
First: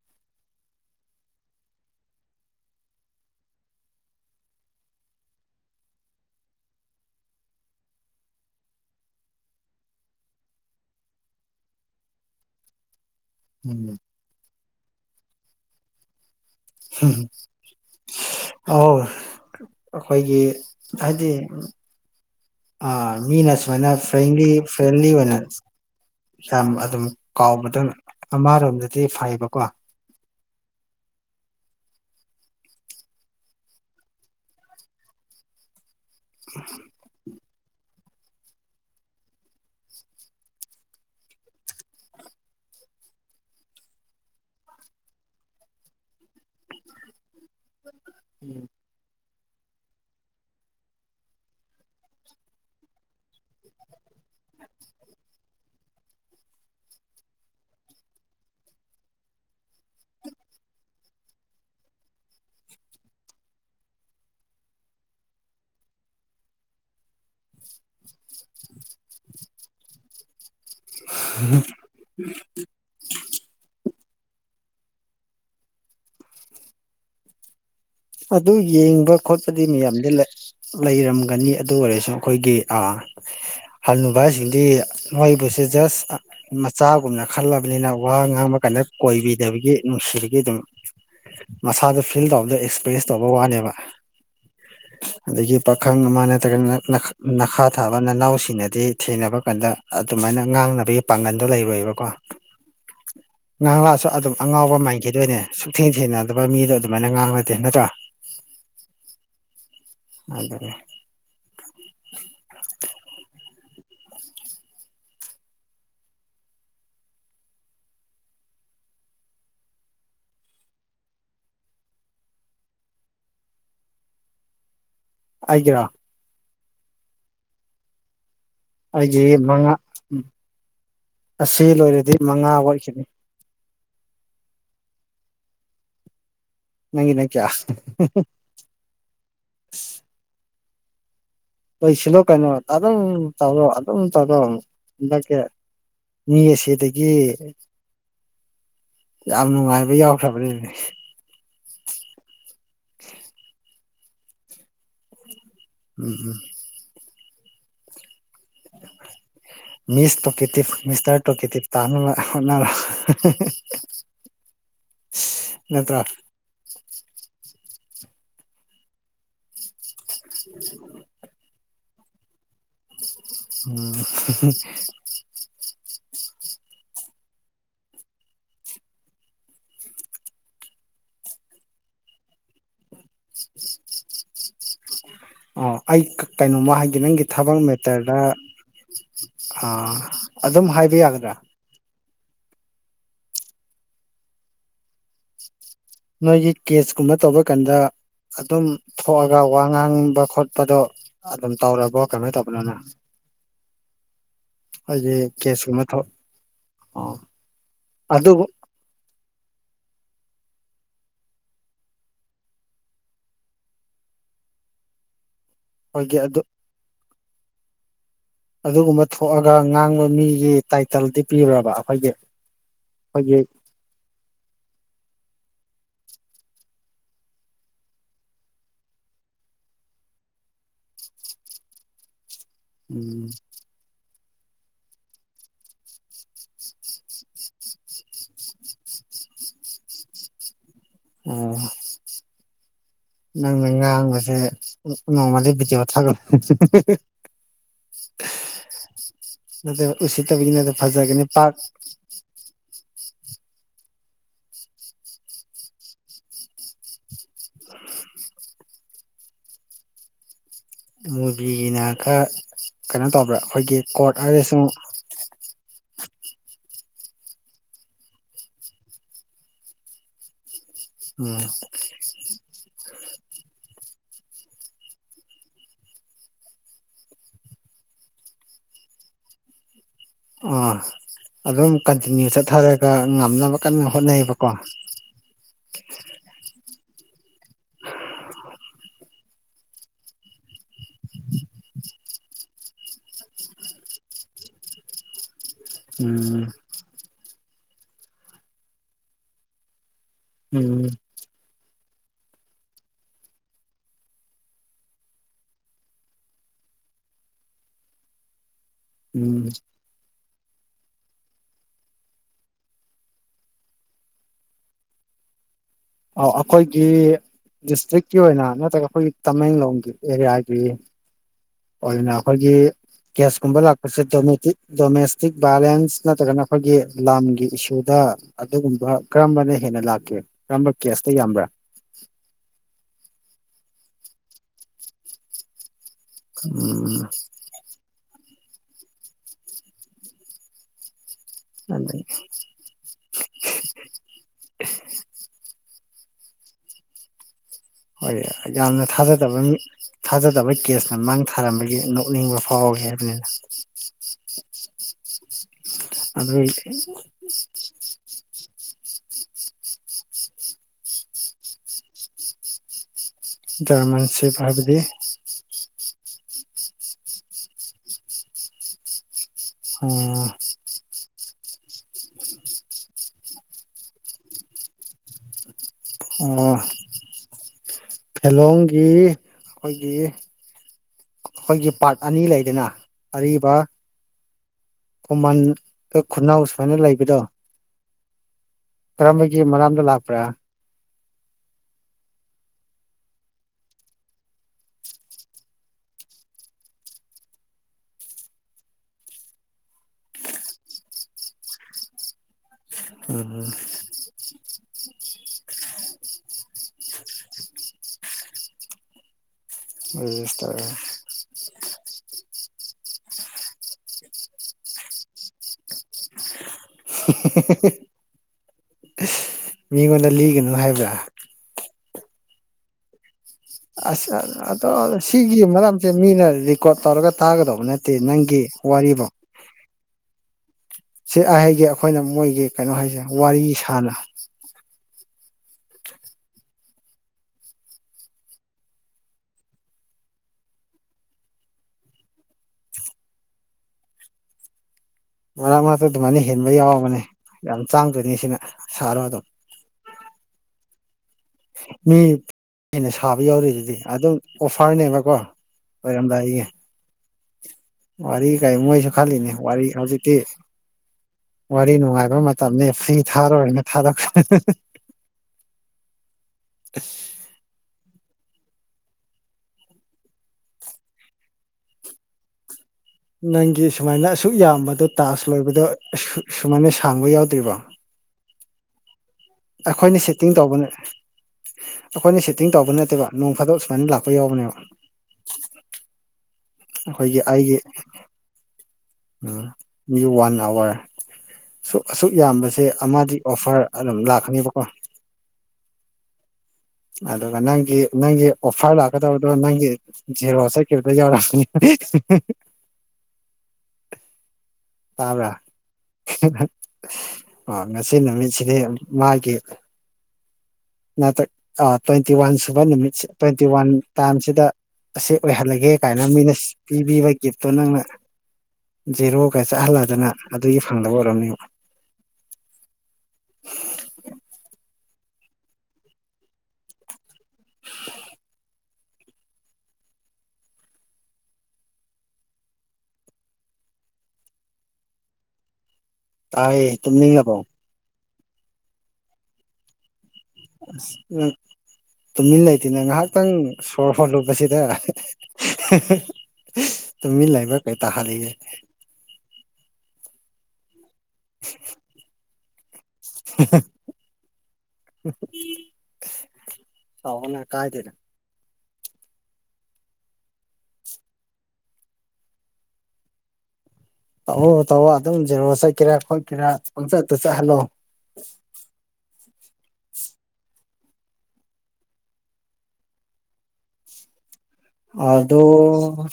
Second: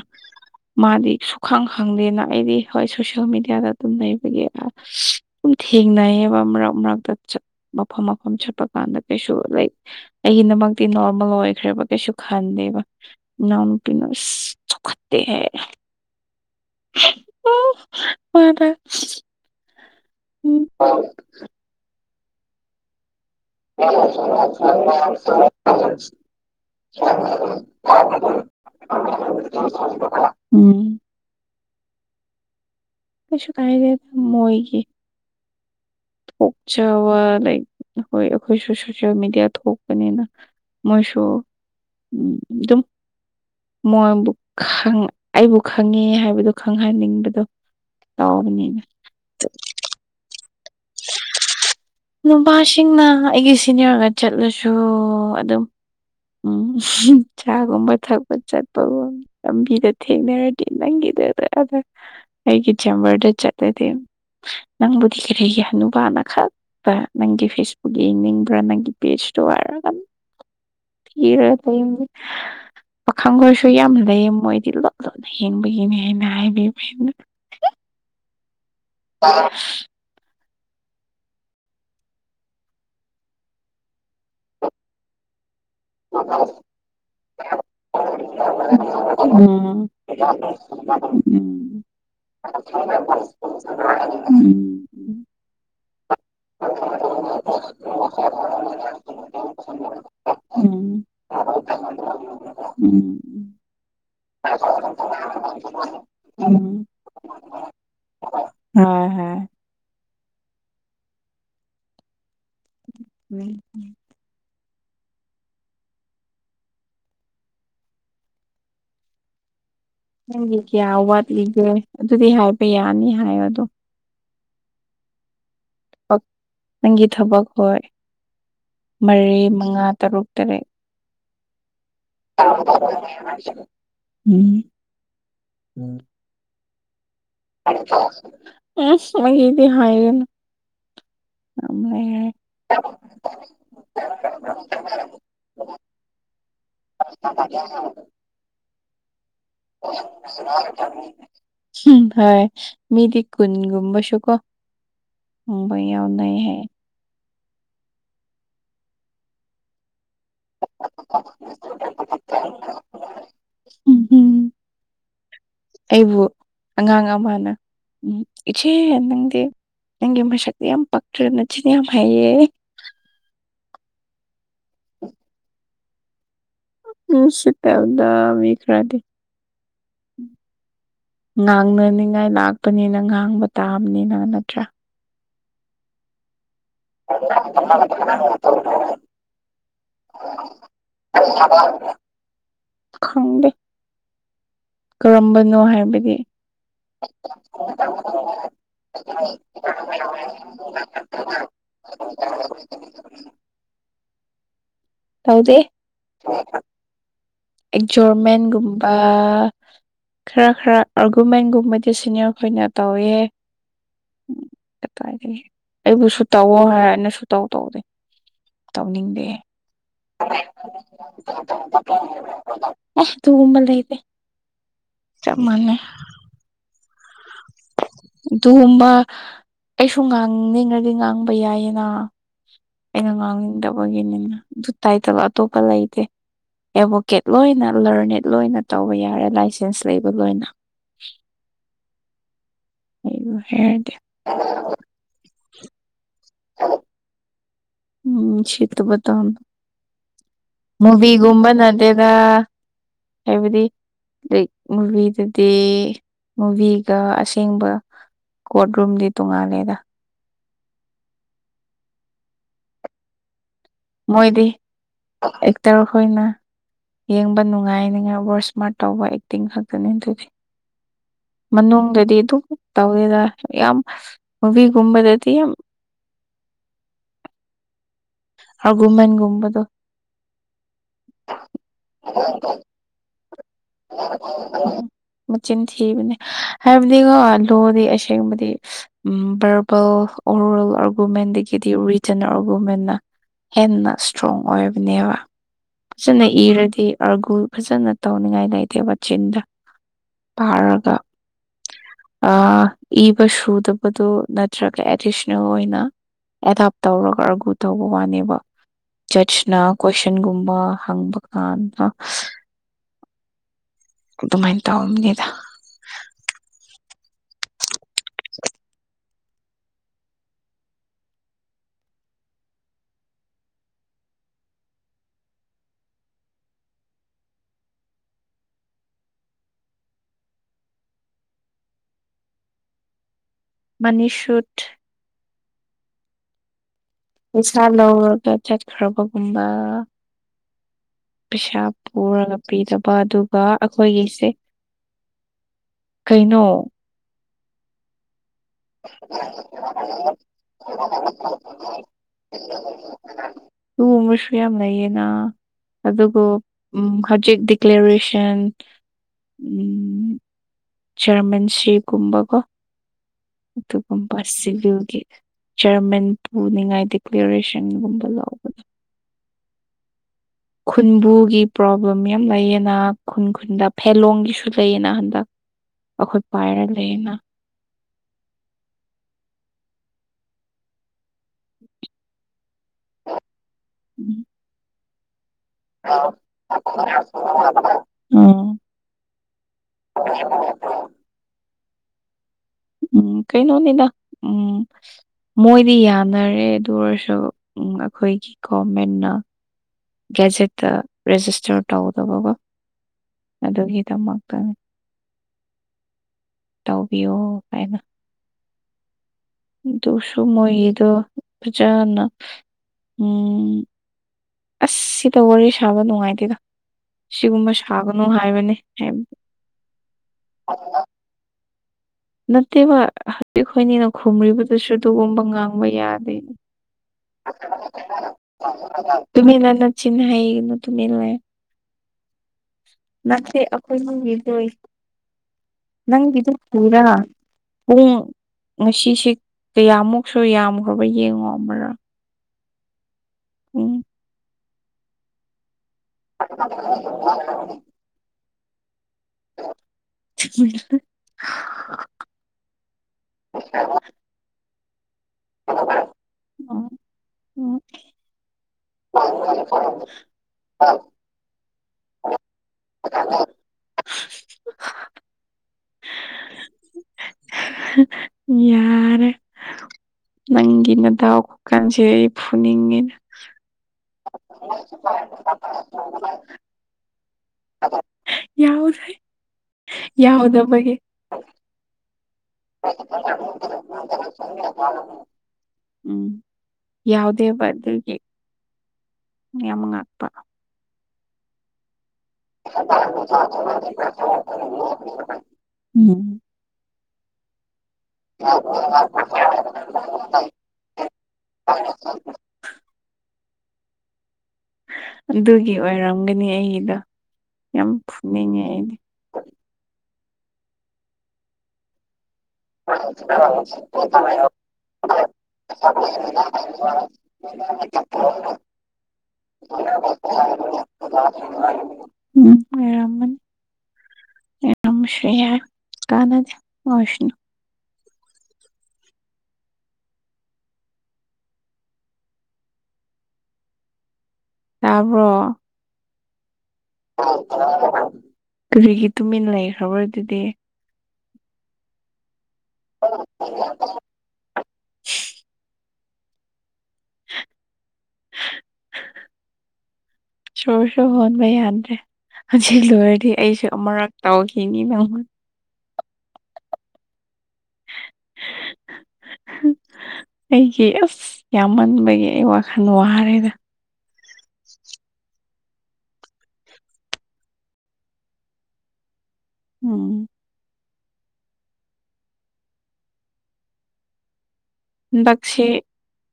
ꯃꯥꯗꯤ ꯁꯨꯈꯪ ꯈꯪꯗꯦꯅ ꯑꯩꯗꯤ ꯍꯣꯏ ꯁꯣꯁꯦꯜ ꯃꯦꯗꯤꯌꯥ ꯗꯥ ꯑꯗꯨꯝ ꯂꯩꯕꯒꯤ ꯑꯗꯨꯝ ꯇꯦꯡꯅꯩ ꯌꯦꯕꯥ ꯃꯔꯛ ꯃꯔꯛꯇꯥ ꯆꯠ ꯃꯐꯝ ꯃꯐꯝ ꯆꯠꯄ ꯀꯥꯟꯗ ꯀꯩꯁꯨ ꯂꯩ ꯑꯩꯒꯤꯗꯃꯛꯇꯤ ꯅꯣꯔꯃꯦꯜ ꯑꯣꯏꯈ꯭ꯔꯦꯕ ꯀꯩꯁꯨ ꯈꯟꯗꯦꯕ ꯏꯅꯥꯎ ꯎꯝ ꯅꯨꯄꯤꯅꯥ ꯏꯁ ꯆꯈꯠꯇꯦꯍꯦ ꯍꯨꯝ ꯍꯨꯝ ꯃꯥꯗ ꯑꯣ ꯑꯩꯈꯣꯏꯒꯤ ꯎꯝ ꯍꯥꯏꯗꯤ ꯑꯥ ꯃꯤꯅ ꯁꯨꯃꯥꯏꯅ ꯐ꯭ꯔꯦꯡꯂꯤ ꯐ꯭ꯔꯦꯟꯂꯤ ꯑꯣꯏꯅ ꯌꯥꯝ ꯑꯗꯨꯝ ꯀꯥꯎꯕꯗ ꯑꯃꯔꯣꯝꯗꯗꯤ ꯐꯩꯕꯀꯣ ꯎꯝ ꯀꯩꯁꯨ ꯀꯥꯏꯗꯦ ꯃꯣꯏꯒꯤ ꯑꯣꯛ ꯆꯥꯎ ꯍꯣꯏ ꯑꯩꯈꯣꯏꯁꯨ ꯁꯣꯁꯤꯜ ꯃꯦꯗꯤꯌꯥ ꯊꯣꯛꯄꯅꯤꯅ ꯃꯣꯏꯁꯨ ꯎꯝ ꯑꯗꯨꯝ ꯃꯣꯏꯕꯨ ꯑꯩꯕꯨ ꯈꯪꯉꯦ ꯍꯥꯏꯕꯗꯨ ꯈꯪꯍꯟꯅꯤꯡꯕꯗꯣ ꯇꯧꯕꯥꯅꯤꯅꯦ ꯅꯨꯄꯥꯁꯤꯡꯅ ꯑꯩꯒꯤ ꯁꯤꯅꯤꯌꯔꯒ ꯆꯠꯂꯁꯨ ꯑꯗꯨꯝ ꯎꯝ ꯆꯥꯒꯨꯝꯕ ꯊꯛꯄ ꯆꯠꯄ ꯕꯨ ꯂꯝꯕꯤꯗ ꯊꯦꯡꯅꯔꯗꯤ ꯅꯪꯒꯤꯗꯨꯗ꯭ꯔꯗ ꯑꯩꯒꯤ ꯆꯦꯝꯕꯔꯗ ꯆꯠꯂꯗꯤ ꯅꯪꯕꯨꯗꯤ ꯀꯔꯤꯒꯤ ꯅꯨꯄꯥꯅ ꯈꯠꯄ ꯅꯪꯒꯤ ꯐꯦꯁꯕꯨꯛ ꯌꯦꯡꯅꯤꯡꯕ꯭ꯔꯥ ꯅꯪꯒꯤ ꯄꯦꯖꯇꯣ ꯍꯥꯏꯔꯒ [unintelligible] [inaudible] ꯄꯥꯈꯪ ꯈꯣꯏꯁꯨ ꯌꯥꯝ ꯂꯩꯌꯦ ꯃꯣꯏꯗꯤ ꯂꯣꯠ ꯂꯣꯅ ꯍꯦꯟꯕꯒꯤꯅꯦ ꯍꯥꯏꯅ ꯍꯥꯏꯕꯤꯕꯅꯦ ꯑꯗꯨ ꯌꯦꯡꯕ ꯈꯣꯠꯄꯗꯤ ꯃꯌꯥꯝꯗꯤ ꯂꯩ ꯂꯩꯔꯝꯒꯅꯤ ꯑꯗꯨ ꯑꯣꯏꯔꯁꯨ ꯑꯩꯈꯣꯏꯒꯤ ꯑ ꯍꯅꯨꯕꯁꯤꯡꯗꯤ ꯃꯣꯏꯕꯨꯁꯨ ꯖꯁ ꯃꯆꯥ ꯨꯃꯨꯟꯅ ꯈꯜꯂꯕꯅꯤꯅ ꯋꯥ ꯉꯥꯡꯕ ꯀꯥꯟꯗ ꯀꯣꯏꯕꯤꯗꯕꯒꯤ ꯎꯝ ꯅꯨꯡꯁꯤꯕꯒꯤ ꯑꯗꯨꯝ ꯎꯝ ꯃꯁꯥꯗ ꯐꯤꯜ ꯇꯧꯕꯗ ꯑꯦꯛꯁꯄ꯭ꯔꯦꯁ ꯇꯧꯕ ꯋꯥꯅꯦꯕ ꯎꯝ ꯑꯗꯒꯤ ꯄꯥꯈꯪ ꯑꯃ ꯅꯠꯇ꯭ꯔꯒ ꯅ ꯅꯈꯥ ꯊꯥꯕ ꯅꯅꯥꯎꯁꯤꯡꯅꯗꯤ ꯊꯦꯡꯅꯕ ꯀꯥꯟꯗ ꯑꯗꯨꯃꯥꯏꯅ ꯎꯝ ꯉꯥꯡꯅꯕꯒꯤ ꯄꯥꯡꯒꯜꯗꯣ ꯂꯩꯔꯣꯏꯕꯀꯣ ꯎꯝ ꯉꯥꯡꯂꯛꯑꯁꯨ ꯑꯗꯨꯝ ꯑꯉꯥꯎꯕ ꯃꯥꯟꯈꯤꯗꯣꯏꯅꯦ ꯁꯨꯛꯊꯦꯡ ꯊꯦꯡꯅꯗꯕ ꯃꯤꯗꯣ ꯎꯝ ꯑꯗꯨꯃꯥꯏꯅ ꯉꯥꯡꯂ ꯊꯦ ꯅꯠꯇ꯭ꯔꯥ ꯍꯣꯢ ꯍꯣꯢ ꯍꯥꯏꯔꯦ [inaudible] ꯎꯝ ꯅꯪꯒꯤ ꯀꯌꯥ ꯑꯋꯥꯠꯂꯤꯒꯦ ꯑꯗꯨꯗꯤ ꯍꯥꯏꯕ ꯌꯥꯅꯤ ꯍꯥꯏꯌꯣ ꯑꯗꯣ ꯑꯩꯒꯤꯔꯣ ꯅꯪꯒꯤ ꯊꯕꯛ ꯍꯣꯏ ꯃꯔꯤ ꯃꯉꯥ ꯇꯔꯨꯛ ꯇꯔꯦꯠ ꯑꯁꯤ ꯂꯣꯏꯔꯗꯤ ꯑ ꯃꯉꯥ ꯋꯥꯠꯈꯤꯅꯤ [inaudible] ꯎꯝ ꯎꯝ ꯅꯪꯒꯤꯅ ꯀꯌꯥ ꯑꯩꯒꯤꯗꯤ ꯍꯥꯏꯒꯅꯨ ꯌꯥꯝ ꯂꯣꯏꯁꯤꯜꯂꯣ ꯂꯩꯔꯦ ꯀꯩꯅꯣ ꯑꯗꯨꯝ ꯇꯧꯔꯣ ꯑꯗꯨꯝ ꯇꯧꯔꯣ ꯍꯟꯗꯛꯀꯤ ꯃꯤ ꯑꯁꯤꯗꯒꯤ ꯌꯥꯝ ꯅꯨꯡꯉꯥꯢ [inaudible] ꯍꯝ ꯍꯣꯏ ꯃꯤꯗꯤ ꯀꯨꯟꯒꯨꯝꯕꯁꯨ ꯀꯣ ꯈꯪꯕ ꯎꯝ ꯎꯝ ꯌꯥꯎꯅꯩ ꯍꯦ ꯃꯤꯁ ꯄꯣꯀꯦꯇꯤꯞ ꯃꯤꯁꯇꯔ ꯇꯣꯛꯀꯦꯇꯤꯞ ꯇꯥꯅꯕ ꯍꯣꯠꯅꯔꯣ ꯎꯝ ꯅꯠꯇ꯭ꯔ ꯑꯩꯕꯨ ꯑꯉꯥꯡ ꯑꯃꯅ ꯎꯝ ꯏꯆꯦ ꯅꯪꯗꯤ ꯅꯪꯒꯤ ꯃꯁꯛꯇꯤ ꯌꯥꯝ ꯄꯛꯇ꯭ꯔꯦ ꯅꯆꯤꯟ ꯌꯥꯝ ꯍꯩꯌꯦ ꯎꯝ ꯒ ꯎꯝ ꯁꯤꯠꯇꯕꯗ ꯃꯤ ꯈꯔꯗꯤ ꯉꯥꯡꯅꯅꯤꯡꯉꯥꯏ ꯂꯥꯛꯄꯅꯤꯅ ꯉꯥꯡꯕ ꯇꯥꯕꯅꯤꯅ ꯅꯠꯇ꯭ꯔꯥ ꯑꯣ ꯑꯩ ꯀꯩꯅꯣꯃꯥ ꯍꯥꯏꯒꯦ ꯅꯪꯒꯤ ꯊꯕꯛ ꯃꯦꯇꯔꯗ ꯑꯥ ꯑꯗꯨꯝ ꯍꯥꯏꯕꯤ ꯌꯥꯒ ꯍꯤ ꯈꯪꯗꯦ ꯀꯔꯝꯕꯅꯣ ꯍꯥꯏ ꯅꯣꯏꯒꯤ ꯀꯦꯁꯀꯨꯝꯕ ꯇꯧꯕ ꯀꯥꯟꯗ ꯑꯗꯨꯝ ꯊꯣꯛꯑꯒ ꯋꯥ ꯉꯥꯡꯕ ꯈꯣꯠꯄꯗꯣ ꯑꯗꯨꯝ ꯇꯥꯎꯔꯕꯣ ꯀꯃꯥꯏ ꯇꯧꯕꯅꯣ ꯅꯪ ꯑꯩꯈꯣꯏꯒꯤ ꯇꯧꯗꯦ ꯀꯦꯁꯀꯨꯝꯕ ꯊꯣꯛ ꯑꯣ ꯑꯦ ꯑꯗꯨ ꯖꯣꯔꯃꯦꯟꯒꯨꯝꯕ ꯈꯔ ꯈꯔ ꯑꯥꯔꯒꯨꯃꯦꯟꯒꯨꯝꯕꯗꯤ ꯁꯤꯅꯤꯌꯔ ꯈꯣꯏꯅ ꯇꯧꯋꯦ ꯎꯝ ꯀꯗꯥꯏꯗꯒꯤ ꯑꯩꯈꯣꯏꯒꯤ ꯑꯩꯕꯨꯁꯨ ꯑꯗꯨ ꯇꯧꯋꯣ ꯍꯥꯏꯔ ꯁꯨꯡꯇꯧ ꯇꯧꯗꯦ ꯑꯗꯨꯒꯨꯝꯕ ꯇꯧꯅꯤꯡꯗꯦ ꯊꯣꯛꯑꯒ ꯉꯥꯡꯕ ꯃꯤꯒꯤ ꯇꯥꯏꯇꯜꯗꯤ ꯄꯤꯔꯨꯔꯕ ꯑꯩꯈꯣꯏꯒꯤ ꯑꯦ ꯑꯩꯈꯣꯏꯒꯤ ꯇꯨꯒꯨꯝꯕ ꯂꯩꯗꯦ ꯆꯞ ꯃꯥꯟꯅꯩ ꯑꯗꯨꯒꯨꯝꯕ ꯑꯩꯁꯨ ꯉꯥꯡꯅꯤꯡꯔꯗꯤ ꯉꯥꯡꯕ ꯌꯥꯏꯌꯦꯅ ꯑꯩꯅ ꯎꯝ ꯉꯥꯡꯅꯤꯡꯗꯕꯒꯤꯅꯤꯅ ꯑꯗꯨ ꯇꯥꯏꯇꯂꯣ ꯑꯇꯣꯞꯄ ꯂꯩꯇꯦ ꯑꯦꯚꯣꯀꯦꯠ ꯂꯣꯏꯅ ꯂꯔꯅꯦꯠ ꯂꯣꯏꯅ ꯇꯧꯕ ꯌꯥꯔꯦ ꯂꯥꯏꯁꯦꯟꯁ ꯂꯩꯕ ꯂꯣꯏꯅ ꯑꯣ ꯑꯩꯕꯨ ꯅꯪ ꯃꯒꯥ ꯍꯥꯏꯔꯗꯤ ꯍꯥꯡꯕꯁꯦ ꯅꯣꯡꯃꯗꯤ ꯕꯤꯗꯑꯣ ꯊꯒꯠꯂꯨ ꯎꯝ ꯁꯤꯠꯇꯨꯕ ꯇꯥꯝ ꯅꯠꯇ ꯎꯁꯤꯠꯇꯕꯒꯤ ꯅꯠꯇ ꯐꯖꯒꯅꯤ ꯄꯥꯛ ꯅꯠꯇꯦꯗ ꯍꯥꯏꯕꯗꯤ ꯂꯥꯏꯛ ꯃꯨꯚꯤꯗꯗꯤ ꯃꯨꯚꯤꯒ ꯑꯁꯦꯡꯕ ꯀꯣꯔꯠ ꯔꯨꯝꯗꯤ ꯇꯣꯡꯉꯥꯜꯂꯦꯗ ꯃꯨꯚꯒꯤꯅ ꯈꯔ ꯀꯩꯅꯣ ꯇꯧꯕ꯭ꯔꯥ ꯑꯩꯈꯣꯏꯒꯤ ꯀꯣꯔꯠ ꯃꯣꯏꯗꯤ ꯍꯥꯏꯔꯁꯨ ꯑꯦꯛꯇꯔ ꯍꯣꯏꯅ ꯌꯦꯡꯕ ꯅꯨꯡꯉꯥꯏꯅꯤꯉꯥꯏ ꯋꯔꯁ ꯃꯥꯥꯔꯠ ꯇꯧꯕ ꯑꯦꯛꯇꯤꯡ ꯈꯛꯇꯅꯦ ꯑꯗꯨꯗꯤꯩ ꯎꯝ ꯃꯅꯨꯡꯗꯗꯤ ꯑꯗꯨ ꯇꯧꯋꯦꯗ ꯌꯥꯝ ꯃꯨꯕꯤꯒꯨꯝꯕꯗꯗꯤ ꯌꯥꯝ ꯍꯒꯨꯝꯃꯦꯟꯒꯨꯝꯝꯕꯗꯨ ꯑꯥ ꯑꯗꯨꯝ ꯀꯟꯇꯤꯅ꯭ꯌꯨ ꯆꯠꯊꯔꯒ ꯉꯝꯅꯕ ꯀꯟꯅ ꯍꯣꯠꯅꯩꯌꯦꯕꯀꯣ ꯃꯆꯤꯟ ꯊꯤꯕꯅꯦ ꯍꯥꯏꯕꯗꯤꯀꯣ ꯂꯣꯗꯤ ꯑꯁꯦꯡꯕꯗꯤ ꯎꯝ ꯕꯔꯕꯜ ꯑꯣꯔꯨꯔꯦꯜ ꯑꯥꯔꯒꯨꯃꯦꯟꯗꯒꯤꯗꯤ ꯔꯤꯖꯟ ꯑꯥꯔꯒꯨꯃꯦꯟꯅ ꯍꯦꯟꯅ ꯏꯁꯇ꯭ꯔꯣꯡ ꯑꯣꯏꯕꯅꯦꯕ ꯐꯖꯅ ꯎꯝ ꯏꯔꯗꯤ ꯑꯥꯒꯨꯜ ꯐꯖꯅ ꯇꯧꯅꯤꯉꯥꯏ ꯂꯩꯇꯦ ꯋꯥꯆꯤꯟꯗ ꯎꯝ ꯄꯥꯔꯒ ꯑ ꯏꯕ ꯁꯨꯗꯕꯗꯣ ꯅꯠꯇ꯭ꯔꯒ ꯑꯦꯗꯤꯁꯅꯦꯜ ꯑꯣꯏꯅ ꯑꯦꯗꯥꯞ ꯇꯧꯔꯒ ꯑꯥꯒ ꯇꯧꯕ ꯋꯥꯅꯦꯕ ꯎꯝ ꯖꯠꯁꯅ ꯀꯣꯏꯁꯟꯒꯨꯝꯕ ꯍꯪꯕ ꯀꯥꯟꯗ ꯑꯗꯨꯃꯥꯏꯅ ꯇꯧꯔꯝꯒꯗ ꯑ ꯑꯩꯈꯣꯏꯒꯤ ꯗꯤꯁꯇ꯭ꯔꯤꯛꯀꯤ ꯑꯣꯏꯅ ꯅꯠꯇ꯭ꯔꯒ ꯑꯩꯈꯣꯏꯒꯤ ꯇꯃꯦꯡꯂꯣꯡꯒꯤ ꯑꯦꯔꯤꯌꯥꯒꯤ ꯑꯣꯏꯅ ꯑꯩꯈꯣꯏꯒꯤ ꯁ ꯀꯨꯝꯕ ꯂꯥꯛꯄꯁꯦ ꯗꯣꯃꯦꯇꯤꯛ ꯗꯣꯃꯦꯁꯇꯤꯛ ꯚꯥꯏꯂꯦꯟꯁ ꯅꯠꯇ꯭ꯔꯒꯅ ꯑꯩꯈꯣꯏꯒꯤ ꯂꯝꯒꯤ ꯏꯁꯨꯗ ꯑꯗꯨꯒꯨꯝꯕ ꯀꯔꯝꯕꯅ ꯍꯦꯟꯅ ꯂꯥꯛꯀꯦ ꯀꯔꯝꯕ ꯀꯦꯁꯇ ꯌꯥꯝꯕ꯭ꯔꯥ ꯃꯅꯤ ꯁꯨꯠ ꯎꯝ ꯄꯩꯁꯥ ꯂꯧꯔꯒ ꯆꯠꯈ꯭ꯔꯕꯒꯨꯝꯕ ꯄꯩꯁꯥ ꯑꯗꯩ ꯄꯨꯔꯒ ꯄꯤꯗꯕ ꯑꯗꯨ ꯑꯩꯈꯣꯏꯒꯤꯁꯦ ꯀꯩꯅꯣ ꯍꯣꯏ ꯌꯥꯝꯅ ꯊꯥꯖꯗꯕ ꯃꯤ ꯊꯥꯖꯗꯕ ꯀꯦꯁꯅ ꯃꯥꯡ ꯊꯥꯔꯝꯕꯒꯤ ꯅꯣꯛꯅꯤꯡꯕ ꯐꯥꯎꯋꯤ ꯍꯥꯏꯕꯅꯤꯗ ꯂꯨꯍꯣꯡꯕꯁꯨ ꯌꯥꯝ ꯂꯩꯌꯦꯅ ꯑꯗꯨꯒ ꯑꯗꯨꯒꯤ ꯎꯝ ꯍꯧꯖꯤꯛꯗꯤꯛ ꯀ꯭ꯂꯦꯔꯦꯁꯟ ꯎꯝ ꯆ꯭ꯔꯃꯟꯁꯤꯀꯨꯝꯕꯀꯣ ꯑꯇꯨꯒꯨꯝꯕ ꯖꯔꯃꯟꯁꯤꯞ ꯍꯥꯏꯕꯗꯤ ꯁꯤꯕꯤꯜꯒꯤ ꯆ꯭ꯔꯃꯦꯟ ꯄꯨꯅꯤꯡꯉꯥꯏꯗꯤ ꯗꯤꯀ꯭ꯂꯦꯔꯦꯁꯟꯒꯨꯝꯕ ꯂꯥꯎꯕꯗꯣ ꯑꯣ ꯈꯨꯟꯕꯨꯒꯤ ꯄ꯭ꯔꯣꯕ꯭ꯂꯦꯝ ꯌꯥꯝ ꯂꯩꯌꯦꯅ ꯈꯨꯟ ꯈꯨꯟꯗ ꯐꯦꯂꯣꯡꯒꯤꯁꯨ ꯂꯩꯌꯦꯅ ꯍꯟꯗꯛ ꯑꯩꯈꯣꯏ ꯑꯣ ꯄꯥꯏꯔ ꯂꯩꯌꯦꯅ ꯐꯤꯂꯣꯡꯒꯤ ꯑꯩꯈꯣꯏꯒꯤ ꯑꯩꯈꯣꯏꯒꯤ ꯄꯥꯔꯠ ꯑꯅꯤ ꯂꯩꯗꯅ ꯑꯔꯤꯕ ꯎꯝ ꯀꯃꯟꯗ ꯈꯨꯔꯅꯥꯎ ꯁꯨꯃꯥꯏꯅ ꯂꯩꯕꯗꯣ ꯎꯝ ꯀꯔꯝꯕꯒꯤ ꯃꯔꯝꯗ ꯂꯥꯛꯄ꯭ꯔꯥ ꯎꯝ ꯀꯩꯩꯅꯣꯅꯤꯗ ꯎꯝ ꯃꯣꯏꯗꯤ ꯌꯥꯅꯔꯦ ꯑꯗꯨ ꯑꯣꯏꯔꯁꯨ ꯎꯝ ꯑꯩꯈꯣꯏꯒꯤ ꯒꯣꯃꯦꯟꯅ ꯒꯦꯖꯦꯠꯇ ꯔꯦꯖꯤꯁꯇ꯭ꯔ ꯇꯧꯒꯗꯕꯀꯣ ꯑꯗꯨꯒꯤꯗꯃꯛꯇ ꯎ [inaudible] ꯇꯧꯕꯤꯌꯣ ꯀꯥꯏꯅ ꯑꯗꯨꯁꯨ ꯔꯦꯖꯤꯁꯇꯔ ꯃꯣꯏꯒꯤꯗꯣ ꯐꯖꯅ ꯎꯝ ꯑꯁ ꯁꯤꯗ ꯋꯥꯔꯤ ꯁꯥꯕ ꯅꯨꯡꯉꯥꯏꯇꯦꯗ ꯁꯤꯒꯨꯝꯕ ꯁꯥꯒꯅꯨ ꯍꯥꯏꯕꯅꯤ ꯃꯤꯉꯣꯟꯗ ꯂꯤꯒꯅꯨ ꯍꯥꯏꯕ꯭ꯔꯥ ꯅꯠꯇꯦꯕ ꯑꯩꯈꯣꯏꯅꯤꯅ ꯑꯁ ꯑꯗꯣ ꯈꯨꯝꯔꯤꯕꯗꯨꯁꯨ ꯑꯗꯨꯒꯨꯝꯕ ꯁꯤꯒꯤ ꯉꯥꯡꯕ ꯃꯔꯝꯁꯦ ꯌꯥꯗꯦ ꯃꯤꯅ ꯔꯦꯀꯣꯔꯠ ꯇꯧꯔꯒ ꯇꯥꯒꯗꯧꯕ ꯅꯠꯇꯦ ꯅꯪꯒꯤ ꯋꯥꯔꯤꯕꯣ ꯇꯃꯤꯃꯤꯟꯅ ꯅꯆꯤꯟ ꯍꯥꯏꯒꯅꯨ ꯇꯨꯃꯤꯟ ꯂꯩꯌꯨ ꯁꯤ ꯑꯩꯒꯤ ꯑꯩꯈꯣꯏꯅ ꯃꯣꯏꯒꯤ ꯀꯩꯅꯣ ꯍꯥꯏꯁꯦ ꯅꯠꯇꯦ ꯋꯥꯔꯤ ꯁꯥꯅ ꯑꯩꯈꯣꯏꯅꯤꯒꯤ ꯂꯣꯏ ꯅꯪꯒꯤꯗꯨ ꯄꯨꯔ ꯄꯨꯡ ꯉꯁꯤꯁꯦ ꯀꯌꯥꯃꯨꯛꯁꯨ ꯌꯥꯝꯒ꯭ꯔꯕ ꯌꯦꯡꯉꯣ ꯑꯃꯔꯛ ꯎꯝ ꯃꯔꯛ ꯃꯔꯛꯇ ꯑꯗꯨꯃꯥꯏꯅ ꯍꯦꯟꯕ ꯌꯥꯎꯕꯅꯤ ꯌꯥꯝ ꯆꯥꯡꯗꯣꯏꯅꯤ ꯁꯤꯅ ꯁꯥꯔꯣ ꯑꯗꯨꯝ [unintelligible] ꯃꯤꯅ ꯁꯥꯕ ꯌꯥꯎꯔꯤꯖꯤꯗꯤ ꯑꯗꯨꯝ ꯑꯣꯐ꯭ꯔꯅꯦꯕ ꯀꯣ ꯑꯣꯏꯔꯝꯗꯥꯏꯒꯤ ꯋꯥꯔꯤ ꯀꯥꯏ ꯃꯣꯏꯁꯨ ꯈꯜꯂꯤꯅꯦ ꯋꯥꯔꯤ ꯍꯧꯖꯤꯛꯇꯤ ꯋꯥꯔꯤ ꯅꯨꯡꯉꯥꯏꯕ ꯃꯇꯝꯅꯤ ꯐ꯭ꯔꯤ ꯊꯥꯔꯣꯏꯅ ꯊꯥꯗꯣꯛꯄ [unintelligible] [inaudible] ꯌꯥꯔꯦ ꯅꯪꯒꯤ ꯅꯗꯥꯎ ꯈꯨꯀꯥꯟꯁꯦ ꯑꯩ ꯐꯨꯅꯤꯡꯉꯤꯗ ꯅꯪꯒꯤ ꯁꯨꯃꯥꯏꯅ ꯑꯁꯨꯛ ꯌꯥꯝꯕꯗꯣ ꯇꯥꯛꯁ ꯂꯣꯏꯕꯗꯣ ꯁꯨꯃꯥꯏꯅ ꯁꯥꯡꯕ ꯌꯥꯎꯗ꯭ꯔꯤꯕꯣ ꯌꯥꯎꯗꯦ ꯑꯩꯈꯣꯏꯅ ꯁꯦꯠꯇꯤꯡ ꯇꯧꯕꯅꯦ ꯑꯩꯈꯣꯏꯅ ꯁꯦꯠꯇꯤꯡ ꯇꯧꯕ ꯅꯠꯇꯦꯕ ꯅꯣꯡ ꯐꯥꯗꯣꯛ ꯁꯨꯃꯥꯏꯅ ꯂꯥꯛꯄ ꯌꯥꯎꯕꯅꯦꯕ ꯎꯝ ꯑꯩꯈꯣꯏꯒꯤ ꯌꯥꯎꯗꯦꯕ ꯗꯨꯒꯤ ꯎꯝ ꯕ꯭ꯌꯨ ꯋꯥꯟ ꯑꯋ꯭ꯔ ꯑꯁꯨꯛ ꯑꯁꯨꯛ ꯌꯥꯝꯕ ꯎꯝ ꯑꯗꯨꯒ ꯅꯪꯒꯤ ꯅꯪꯒꯤ ꯑꯣꯐ꯭ꯔ ꯂꯥꯛꯀꯗꯕꯗꯣ ꯅꯪꯒꯤ ꯖꯦꯔꯣ ꯆꯠꯈꯤꯕꯗ ꯌꯥꯎꯔꯝꯅꯤ ꯇꯥꯕ꯭ꯔꯥ ꯑꯗꯨꯒꯤ ꯑꯣꯏꯔꯝꯒꯅꯤ ꯑꯩꯒꯤꯗꯣ ꯑꯣ ꯌꯥꯝ ꯉꯁꯤ ꯐꯨꯅꯤꯡꯉꯦ ꯅꯨꯃꯤꯠꯁꯤꯗꯤ ꯑꯩ ꯃꯥꯒꯤ ꯅꯥꯇꯛ ꯑ ꯇ꯭ꯋꯦꯟꯇꯤ ꯋꯥꯟ ꯁꯨꯕ ꯅꯨꯃꯤꯠ ꯇ꯭ꯋꯦꯟꯇꯤ ꯋꯥꯟ ꯇꯥꯏꯝꯁꯤꯗ ꯑꯁꯦ ꯑꯣꯏꯍꯜꯂꯒꯦ ꯀꯥꯏꯅ ꯃꯤꯅ ꯄꯤꯕꯤꯕ ꯒꯤꯞꯇꯣ ꯅꯪꯅ ꯖꯦꯔꯣ ꯆꯥꯠꯍꯜꯂꯗꯅ ꯑꯗꯨꯒꯤ ꯐꯪꯗꯕ ꯑꯣꯏꯔꯝꯅꯦꯕ ꯎꯝ ꯑꯣꯏꯔꯝꯃꯅꯤ ꯑꯣꯏꯔꯝꯕꯁꯨ ꯌꯥꯏ ꯀꯅꯗꯦ ꯋꯥꯁꯅꯨ ꯇꯥꯕꯣꯔ ꯇꯥꯏꯑꯦ ꯇꯨꯝꯅꯥꯡꯉꯕꯣ ꯀꯔꯤꯒꯤ ꯇꯨꯃꯤꯟ ꯂꯩꯈ꯭ꯔꯕ꯭ꯔ ꯑꯗꯨꯗꯤ ꯑꯁ ꯎꯝ ꯇꯨꯃꯤꯟ ꯂꯩꯇꯦꯅ ꯉꯥꯏꯍꯥꯛꯇꯪ ꯍꯣꯔ ꯍꯣꯂꯨꯕꯁꯤꯗ ꯇꯨꯃꯤꯟ ꯂꯩꯕ ꯀꯩ ꯇꯥꯍꯜꯂꯤꯒꯦ ꯁꯣꯔꯁꯨ ꯍꯣꯟꯕ ꯌꯥꯗ꯭ꯔꯦ ꯍꯧꯖꯤꯛ ꯂꯣꯏ ꯗꯤ ꯑꯩꯁꯨ ꯑꯃꯔꯛ ꯇꯧꯈꯤꯅꯤ ꯅꯪ ꯁꯥꯎꯒꯅꯣ ꯀꯥꯏꯗꯦꯗ [unintelligible] ꯑꯩꯒꯤ ꯑꯁ ꯌꯥꯝꯃꯟꯕꯒꯤ ꯑꯩ ꯋꯥꯈꯜ ꯋꯥꯔꯦꯗ ꯇꯧꯑꯣ ꯇꯧꯑꯣ ꯑꯗꯨꯝ ꯖꯦꯔꯤ ꯆꯠꯀꯦꯔꯥ ꯈꯣꯠꯀꯦꯔꯥ ꯄꯪꯆꯠꯇ ꯆꯠꯍꯜꯂꯣ ꯑꯝ ꯍꯟꯗꯛꯁꯤ ꯑꯗꯣ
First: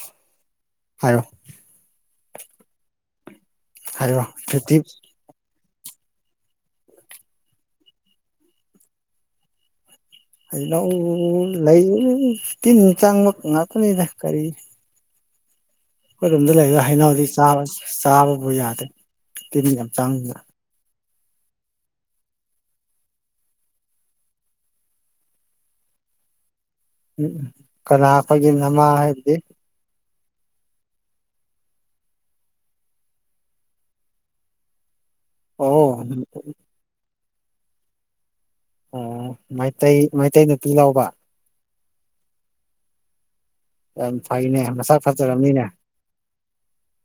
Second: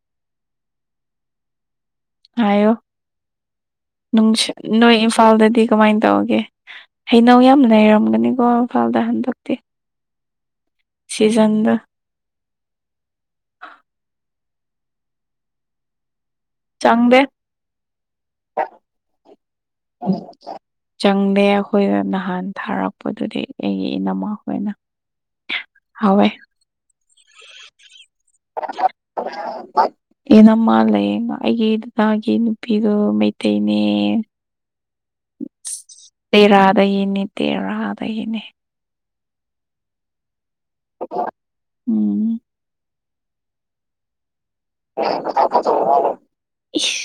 ꯍꯥꯏꯔꯣ ꯍꯥꯏꯌꯣ ꯍꯥꯏꯔꯣ ꯅꯨꯡꯁꯤꯠ ꯐꯤꯐꯇꯤ ꯅꯣꯏ ꯏꯝꯐꯥꯜꯗꯗꯤ ꯀꯃꯥꯏꯅ ꯇꯧꯒꯦ ꯍꯩꯅꯧ ꯌꯥꯝꯅ ꯂꯩꯔꯝꯒꯅꯤꯀꯣ ꯏꯝꯐꯥꯜꯗ ꯍꯟꯗꯛꯇꯤ ꯂꯩꯅꯧ ꯁꯤꯖꯟꯗꯣ ꯂꯩꯕꯅꯤ ꯇꯤꯟ ꯆꯥꯡꯕ ꯉꯥꯛꯇꯅꯤꯗ ꯀꯔꯤ ꯑꯩꯈꯣꯏꯔꯣꯝꯗ ꯂꯩꯕ ꯆꯪꯗꯦ ꯍꯩꯅꯎꯗꯤ ꯆꯥ ꯆꯥꯕꯕꯨ ꯌꯥꯗꯦ ꯇꯤ ꯌꯥꯝ ꯆꯥꯡꯗꯅ ꯆꯪꯗꯦ ꯑꯩꯈꯣꯏꯗ ꯅꯍꯥꯟ ꯊꯥꯔꯛꯄꯗꯨꯗꯤ ꯑꯩꯒꯤ ꯏꯅꯝꯃꯥꯈꯣꯏꯅ ꯍꯥꯎꯋꯦ ꯎꯝ ꯀꯅꯥ ꯈꯣꯏꯒꯤ ꯅꯃꯥ ꯍꯥꯏꯕꯗꯤ ꯏꯅꯝꯃꯥ ꯂꯩꯌꯦ ꯑꯩꯒꯤ ꯗꯗꯥꯒꯤ ꯅꯨꯄꯤꯗꯣ ꯃꯩꯇꯩꯅꯦ ꯑꯣ ꯇꯦꯔꯥꯗꯒꯤꯅꯦ ꯇꯦꯔꯥꯗꯒꯤꯅꯦ ꯑꯣ ꯃꯩꯇꯩ ꯃꯩꯇꯩ ꯅꯨꯄꯤ ꯂꯥꯎꯕ ꯎꯝ ꯌꯥꯝ ꯐꯩꯅꯦ ꯃꯁꯥꯛ ꯐꯖꯔꯝꯅꯤꯅꯦ ꯏꯁ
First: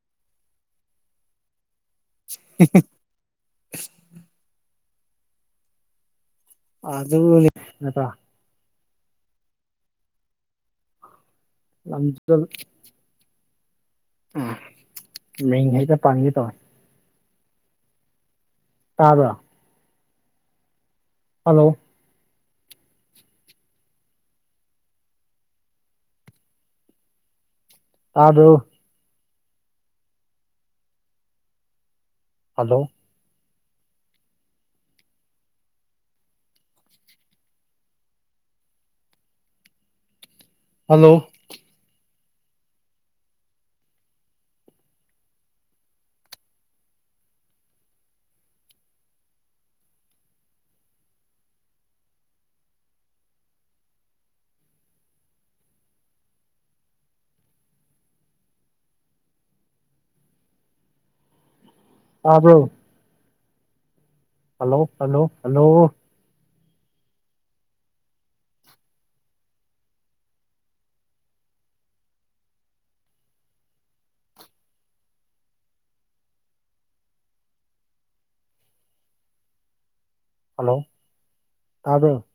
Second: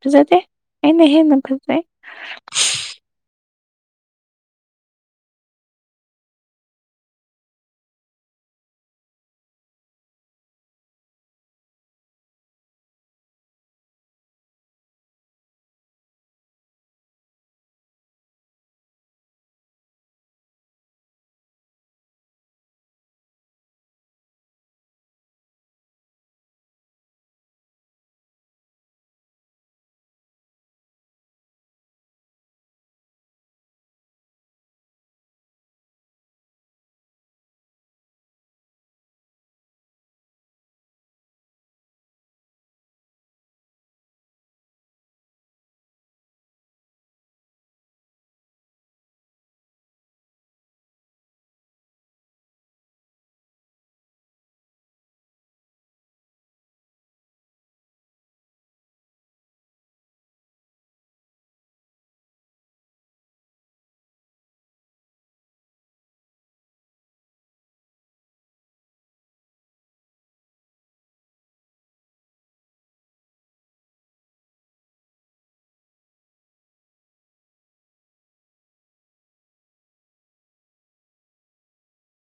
ꯐꯖꯗꯦ ꯑꯩꯅ ꯍꯦꯟꯅ ꯐꯖꯩ [unintelligible] [unintelligible] ꯅꯠꯇꯔ ꯂꯝ [unintelligible] ꯑꯝ ꯍꯥꯏꯛꯇ ꯄꯥꯟꯒꯤ ꯇꯧ ꯇꯥꯕ꯭ꯔ ꯍꯜꯂꯣ ꯇꯥꯗ꯭ꯔꯣ ꯍꯜꯂꯣ ꯍꯜꯂꯣ ꯇꯥꯕꯔꯣ ꯍꯜꯂꯣ ꯍꯜꯂꯣ ꯍꯜꯂꯣ ꯍꯜꯂꯣ ꯇꯥꯕꯔꯣ